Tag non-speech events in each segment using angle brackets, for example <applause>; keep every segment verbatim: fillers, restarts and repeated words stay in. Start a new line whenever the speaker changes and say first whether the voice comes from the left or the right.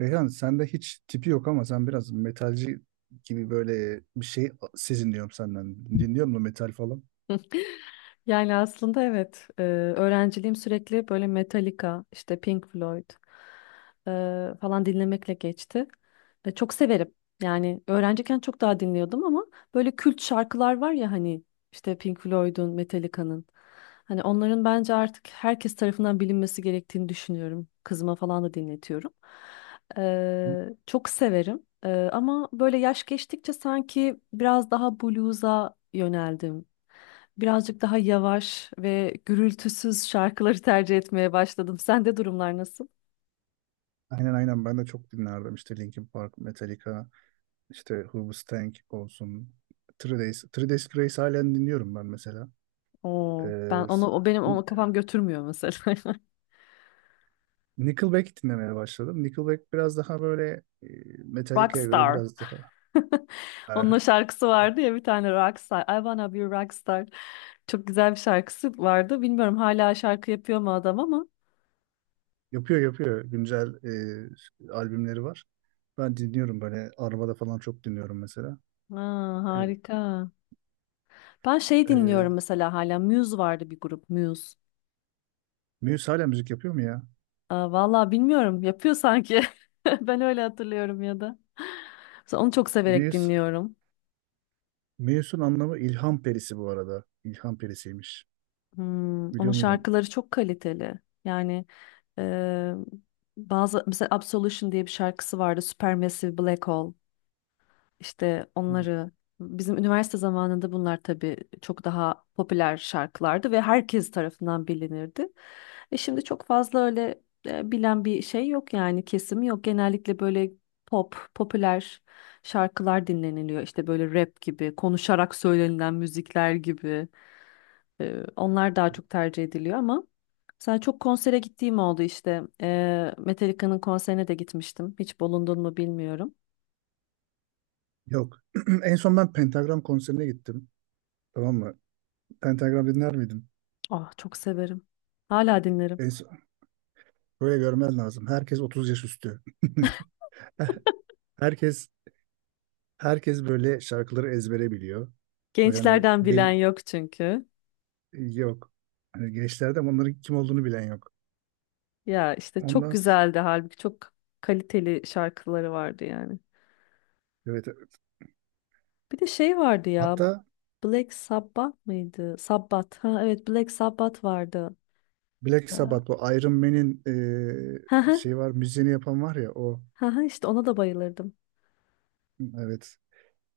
right: Reyhan sende hiç tipi yok ama sen biraz metalci gibi böyle bir şey seziniyorum senden. Dinliyor musun metal falan?
left: Yani aslında evet, e, öğrenciliğim sürekli böyle Metallica, işte Pink Floyd e, falan dinlemekle geçti. E, çok severim. Yani öğrenciyken çok daha dinliyordum ama böyle kült şarkılar var ya hani işte Pink Floyd'un, Metallica'nın. Hani onların bence artık herkes tarafından bilinmesi gerektiğini düşünüyorum. Kızıma falan da dinletiyorum. E, çok severim. E, ama böyle yaş geçtikçe sanki biraz daha blues'a yöneldim. Birazcık daha yavaş ve gürültüsüz şarkıları tercih etmeye başladım. Sende durumlar nasıl?
right: Aynen aynen ben de çok dinlerdim işte Linkin Park, Metallica, işte Who Tank olsun. Three Days, Three Days Grace halen dinliyorum ben mesela.
left: Oo, ben
right: Ee,
left: onu
right: s-
left: o benim onu kafam götürmüyor mesela. <laughs>
right: Nickelback dinlemeye başladım. Nickelback biraz daha böyle e, Metallica'ya göre
left: Rockstar.
right: biraz daha e,
left: <laughs> Onun o şarkısı vardı ya bir tane Rockstar. I wanna be a rockstar. Çok güzel bir şarkısı vardı. Bilmiyorum hala şarkı yapıyor mu adam ama.
right: yapıyor yapıyor güncel e, albümleri var. Ben dinliyorum, böyle arabada falan çok dinliyorum mesela.
left: Aa,
right: E,
left: harika. Ben şey
right: Ee,
left: dinliyorum mesela hala. Muse vardı bir grup Muse.
right: Muse hala müzik yapıyor mu ya?
left: Aa, vallahi bilmiyorum yapıyor sanki. <laughs> Ben öyle hatırlıyorum ya da. Mesela onu çok severek
right: Muse,
left: dinliyorum.
right: Muse'un anlamı ilham perisi bu arada. İlham perisiymiş.
left: Hmm, onun
right: Biliyor muydun?
left: şarkıları çok kaliteli. Yani e, bazı mesela Absolution diye bir şarkısı vardı. Supermassive Black Hole. İşte onları bizim üniversite zamanında bunlar tabii çok daha popüler şarkılardı ve herkes tarafından bilinirdi. E şimdi çok fazla öyle e, bilen bir şey yok yani kesim yok. Genellikle böyle pop, popüler şarkılar dinleniliyor. İşte böyle rap gibi, konuşarak söylenilen müzikler gibi. E, onlar daha çok tercih ediliyor ama mesela çok konsere gittiğim oldu işte. E, Metallica'nın konserine de gitmiştim. Hiç bulundun mu bilmiyorum.
right: Yok. <clears throat> En son ben Pentagram konserine gittim. Tamam mı? Pentagram dinler miydin?
left: Ah çok severim. Hala dinlerim.
right: En son- Böyle görmen lazım. Herkes otuz yaş üstü. <laughs> Herkes herkes böyle şarkıları ezbere biliyor. Böyle hani
left: Gençlerden bilen
right: bil
left: yok çünkü.
right: Yok. Hani gençlerde bunların kim olduğunu bilen yok.
left: Ya işte çok
right: Ondan s-
left: güzeldi halbuki çok kaliteli şarkıları vardı yani.
right: evet, evet.
left: Bir de şey vardı ya.
right: Hatta
left: Black Sabbath mıydı? Sabbath. Ha evet Black Sabbath vardı.
right: Black
left: Ee,
right: Sabbath, o Iron Man'in
left: Ha
right: e,
left: ha
right: şey var, müziğini yapan var ya o.
left: ha ha, işte ona da bayılırdım.
right: Evet.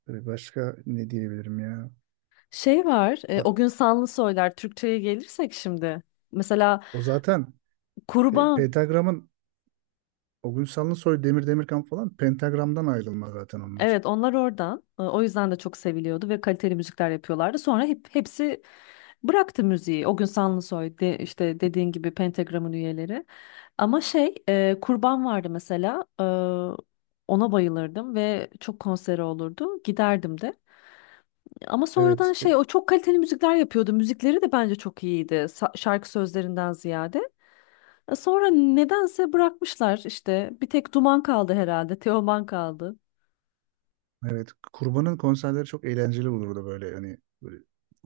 right: E, başka ne diyebilirim ya?
left: Şey var. e, o
right: A-
left: gün Sanlı Soylar Türkçe'ye gelirsek şimdi. Mesela
right: O zaten, e,
left: Kurban.
right: Pentagram'ın, o gün Sanlısoy, Demir Demirkan falan Pentagram'dan ayrılma zaten onlar.
left: Evet onlar oradan. E, O yüzden de çok seviliyordu ve kaliteli müzikler yapıyorlardı. Sonra hep, hepsi bıraktı müziği. O gün Sanlısoy de, işte dediğin gibi Pentagram'ın üyeleri. Ama şey e, Kurban vardı mesela. E, ona bayılırdım ve çok konseri olurdu. Giderdim de. Ama sonradan
right: Evet. E,
left: şey o çok kaliteli müzikler yapıyordu. Müzikleri de bence çok iyiydi, sa- şarkı sözlerinden ziyade. E, Sonra nedense bırakmışlar işte. Bir tek Duman kaldı herhalde. Teoman kaldı.
right: evet, Kurban'ın konserleri çok eğlenceli olurdu, böyle hani böyle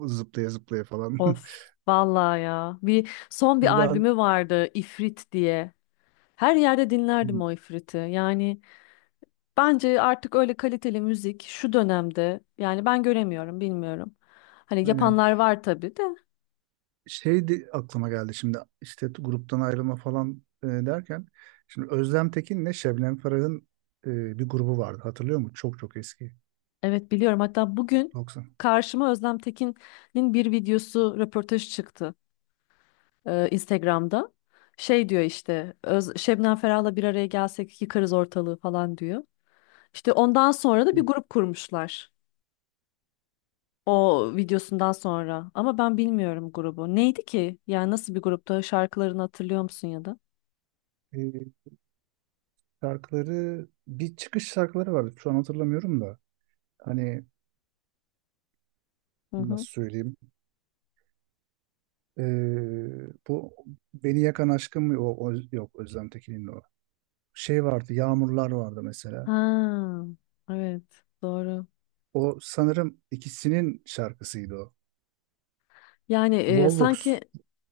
right: zıplaya zıplaya falan.
left: Of. Vallahi ya. Bir
right: <laughs>
left: son bir
right: Kurban.
left: albümü vardı İfrit diye. Her yerde dinlerdim
right: Hı.
left: o İfrit'i. Yani bence artık öyle kaliteli müzik şu dönemde yani ben göremiyorum, bilmiyorum. Hani
right: Aynen.
left: yapanlar var tabii de.
right: Şey de aklıma geldi şimdi, işte gruptan ayrılma falan e, derken, şimdi Özlem Tekin'le Şebnem Ferah'ın e, bir grubu vardı, hatırlıyor musun? Çok çok eski,
left: Evet biliyorum. Hatta bugün
right: doksan.
left: karşıma Özlem Tekin'in bir videosu, röportaj çıktı e, Instagram'da. Şey diyor işte, Öz Şebnem Ferah'la bir araya gelsek yıkarız ortalığı falan diyor. İşte ondan sonra da bir grup kurmuşlar. O videosundan sonra. Ama ben bilmiyorum grubu. Neydi ki? Yani nasıl bir grupta? Şarkılarını hatırlıyor musun ya da?
right: E, Şarkıları, bir çıkış şarkıları vardı, şu an hatırlamıyorum da. Hani,
left: Hı
right: nasıl
left: hı.
right: söyleyeyim. E, Bu Beni Yakan Aşkım mı? O, o- yok, Özlem Tekin'in o. Şey vardı, Yağmurlar vardı mesela,
left: Ha, evet, doğru.
right: o sanırım ikisinin şarkısıydı o.
left: Yani e, sanki
right: Volvox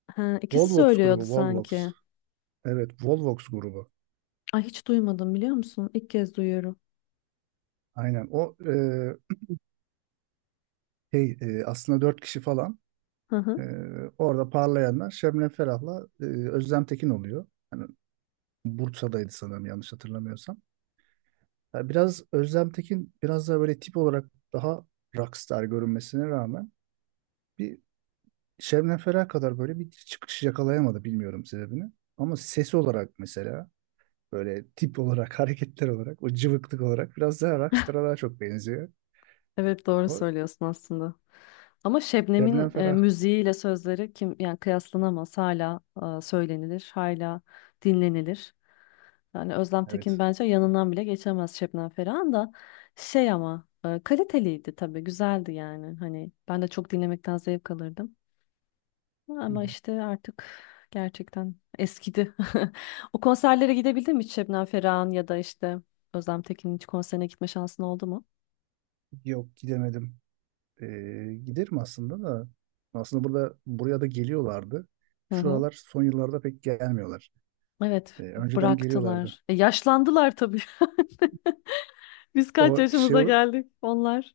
left: ha, ikisi
right: Volvox
left: söylüyordu
right: grubu Volvox
left: sanki.
right: Evet, Volvox grubu.
left: Ay hiç duymadım biliyor musun? İlk kez duyuyorum.
right: Aynen. O, e, şey, e, aslında dört kişi falan.
left: Hı hı.
right: E, Orada parlayanlar Şebnem Ferah'la e, Özlem Tekin oluyor. Hani Bursa'daydı sanırım, yanlış hatırlamıyorsam. Ya biraz Özlem Tekin biraz daha böyle tip olarak daha rockstar görünmesine rağmen, bir Şebnem Ferah kadar böyle bir çıkış yakalayamadı, bilmiyorum sebebini. Ama sesi olarak mesela, böyle tip olarak <laughs> hareketler olarak, o cıvıklık olarak biraz daha rockstar'a daha çok benziyor.
left: Evet doğru
right: O
left: söylüyorsun aslında. Ama
right: Şebnem
left: Şebnem'in e,
right: Ferah.
left: müziğiyle sözleri kim yani kıyaslanamaz. Hala e, söylenilir, hala dinlenilir. Yani Özlem Tekin
right: Evet.
left: bence yanından bile geçemez Şebnem Ferah'ın da şey ama e, kaliteliydi tabii, güzeldi yani. Hani ben de çok dinlemekten zevk alırdım. Ama işte artık gerçekten eskidi. <laughs> O konserlere gidebildin mi hiç Şebnem Ferah'ın ya da işte Özlem Tekin'in hiç konserine gitme şansın oldu mu?
right: Yok, gidemedim. Ee, Giderim aslında da. Aslında burada buraya da geliyorlardı.
left: Hı hı.
right: Şuralar, son yıllarda pek gelmiyorlar.
left: Evet,
right: Ee, önceden geliyorlardı.
left: bıraktılar. E, yaşlandılar tabii. <laughs> Biz kaç
right: O şey
left: yaşımıza geldik onlar?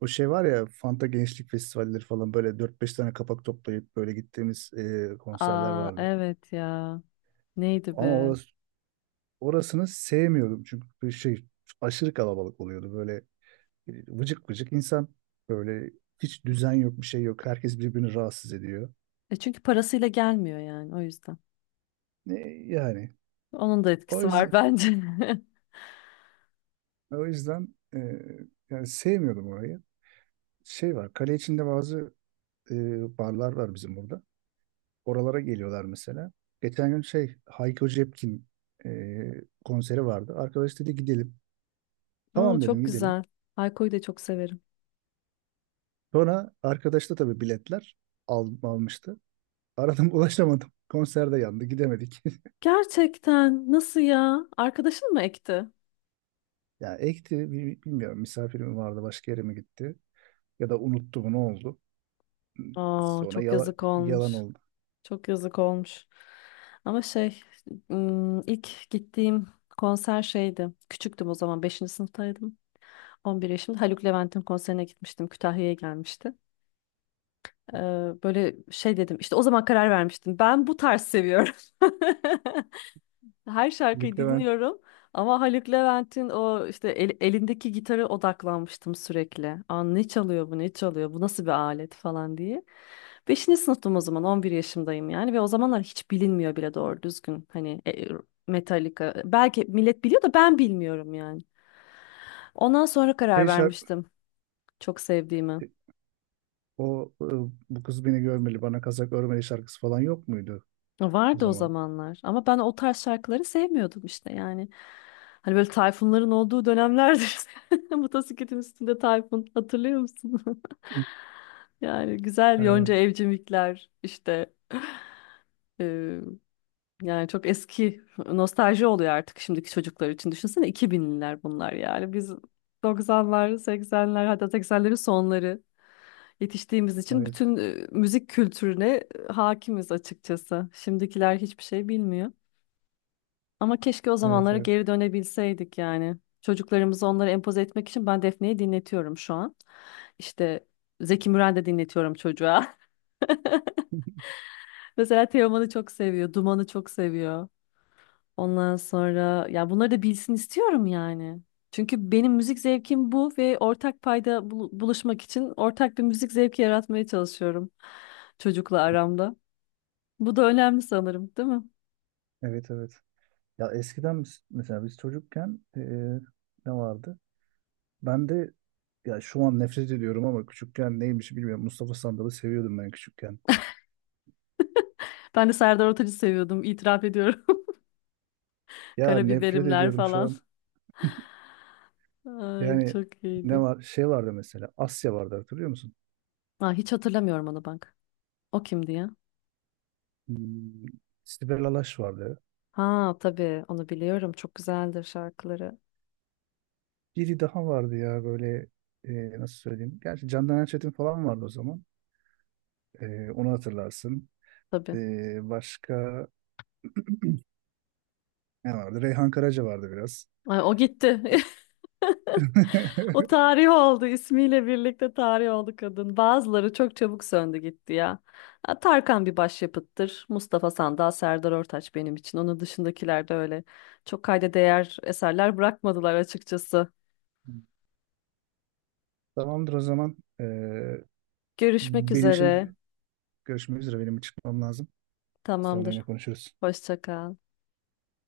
right: o şey var ya, Fanta Gençlik Festivalleri falan, böyle dört beş tane kapak toplayıp böyle gittiğimiz e, konserler
left: Aa
right: vardı.
left: evet ya. Neydi
right: Ama
left: be?
right: orası, Orasını sevmiyordum çünkü bir şey aşırı kalabalık oluyordu, böyle e, vıcık vıcık insan, böyle hiç düzen yok, bir şey yok, herkes birbirini rahatsız ediyor.
left: E çünkü parasıyla gelmiyor yani o yüzden.
right: Ne yani,
left: Onun da
right: o
left: etkisi var
right: yüzden.
left: bence.
right: E, O yüzden e, Yani sevmiyordum orayı. Şey var, kale içinde bazı e, barlar var bizim burada. Oralara geliyorlar mesela. Geçen gün şey, Hayko Cepkin e, konseri vardı. Arkadaş dedi gidelim.
left: <laughs> Aa,
right: Tamam dedim,
left: çok
right: gidelim.
left: güzel. Hayko'yu da çok severim.
right: Sonra arkadaş da tabii biletler al, almıştı. Aradım <laughs> ulaşamadım. Konserde yandı, gidemedik. <laughs>
left: Gerçekten nasıl ya? Arkadaşın mı ekti?
right: Ya ekti, bi- bilmiyorum, misafir mi vardı, başka yere mi gitti, ya da unuttu mu, ne oldu.
left: Aa
right: Sonra
left: çok
right: yala-
left: yazık
right: Yalan
left: olmuş.
right: oldu.
left: Çok yazık olmuş. Ama şey ım, ilk gittiğim konser şeydi. Küçüktüm o zaman beşinci sınıftaydım. On bir yaşımda Haluk Levent'in konserine gitmiştim. Kütahya'ya gelmişti. Ee, böyle şey dedim işte o zaman karar vermiştim. Ben bu tarz seviyorum. <laughs> Her
right: Lük
left: şarkıyı
right: Levent.
left: dinliyorum ama Haluk Levent'in o işte el- elindeki gitara odaklanmıştım sürekli. Aa, ne çalıyor bu ne çalıyor bu nasıl bir alet falan diye. Beşinci sınıftım o zaman on bir yaşımdayım yani ve o zamanlar hiç bilinmiyor bile doğru düzgün hani e, Metallica belki millet biliyor da ben bilmiyorum yani. Ondan sonra karar
right: şey şarkı,
left: vermiştim çok sevdiğimi.
right: O e, bu kız beni görmeli, bana kazak örmeli şarkısı falan yok muydu o
left: Vardı o
right: zaman?
left: zamanlar ama ben o tarz şarkıları sevmiyordum işte yani. Hani böyle Tayfunların olduğu dönemlerdir. <laughs> Motosikletin üstünde Tayfun hatırlıyor musun? <laughs>
right: Hı.
left: Yani güzel Yonca
right: Aynen.
left: Evcimikler işte e, yani çok eski nostalji oluyor artık şimdiki çocuklar için. Düşünsene iki binliler bunlar yani biz doksanlar seksenler hatta seksenlerin sonları yetiştiğimiz için
right: Evet.
left: bütün e, müzik kültürüne e, hakimiz açıkçası. Şimdikiler hiçbir şey bilmiyor. Ama keşke o
right: Evet,
left: zamanlara
right: evet.
left: geri dönebilseydik yani. Çocuklarımızı onlara empoze etmek için ben Defne'yi dinletiyorum şu an. İşte Zeki Müren de dinletiyorum çocuğa. <laughs> Mesela Teoman'ı çok seviyor, Duman'ı çok seviyor. Ondan sonra ya bunları da bilsin istiyorum yani. Çünkü benim müzik zevkim bu ve ortak payda bul- buluşmak için ortak bir müzik zevki yaratmaya çalışıyorum çocukla aramda. Bu da önemli sanırım, değil mi?
right: Evet, evet. Ya eskiden biz, mesela biz çocukken, e, ne vardı? Ben de, ya şu an nefret ediyorum ama küçükken neymiş bilmiyorum. Mustafa Sandal'ı seviyordum ben küçükken.
left: Ben de Serdar Ortaç'ı seviyordum, itiraf ediyorum. <laughs>
right: Ya nefret
left: Karabiberimler
right: ediyorum şu
left: falan.
right: an.
left: Ay,
right: Yani
left: çok
right: ne
left: iyiydi.
right: var? Şey vardı mesela, Asya vardı, hatırlıyor musun?
left: Aa, hiç hatırlamıyorum onu bak. O kimdi ya?
right: Hmm, Sibel Alaş vardı.
left: Ha tabii onu biliyorum. Çok güzeldir şarkıları.
right: Biri daha vardı ya, böyle, e, nasıl söyleyeyim? Gerçi Candan Erçetin falan vardı o zaman. Ee, onu hatırlarsın.
left: Tabii.
right: Ee, başka <clears throat> ne vardı? Reyhan Karaca vardı biraz.
left: Ay, o gitti. <laughs> O
right: <laughs>
left: tarih oldu, ismiyle birlikte tarih oldu kadın. Bazıları çok çabuk söndü gitti ya. Ha, Tarkan bir başyapıttır. Mustafa Sandal, Serdar Ortaç benim için. Onun dışındakiler de öyle. Çok kayda değer eserler bırakmadılar açıkçası.
right: Tamamdır o zaman. Ee,
left: Görüşmek
right: benim şimdi
left: üzere.
right: görüşmek üzere. Benim çıkmam lazım. Sonra
left: Tamamdır.
right: yine konuşuruz.
left: Hoşça kal.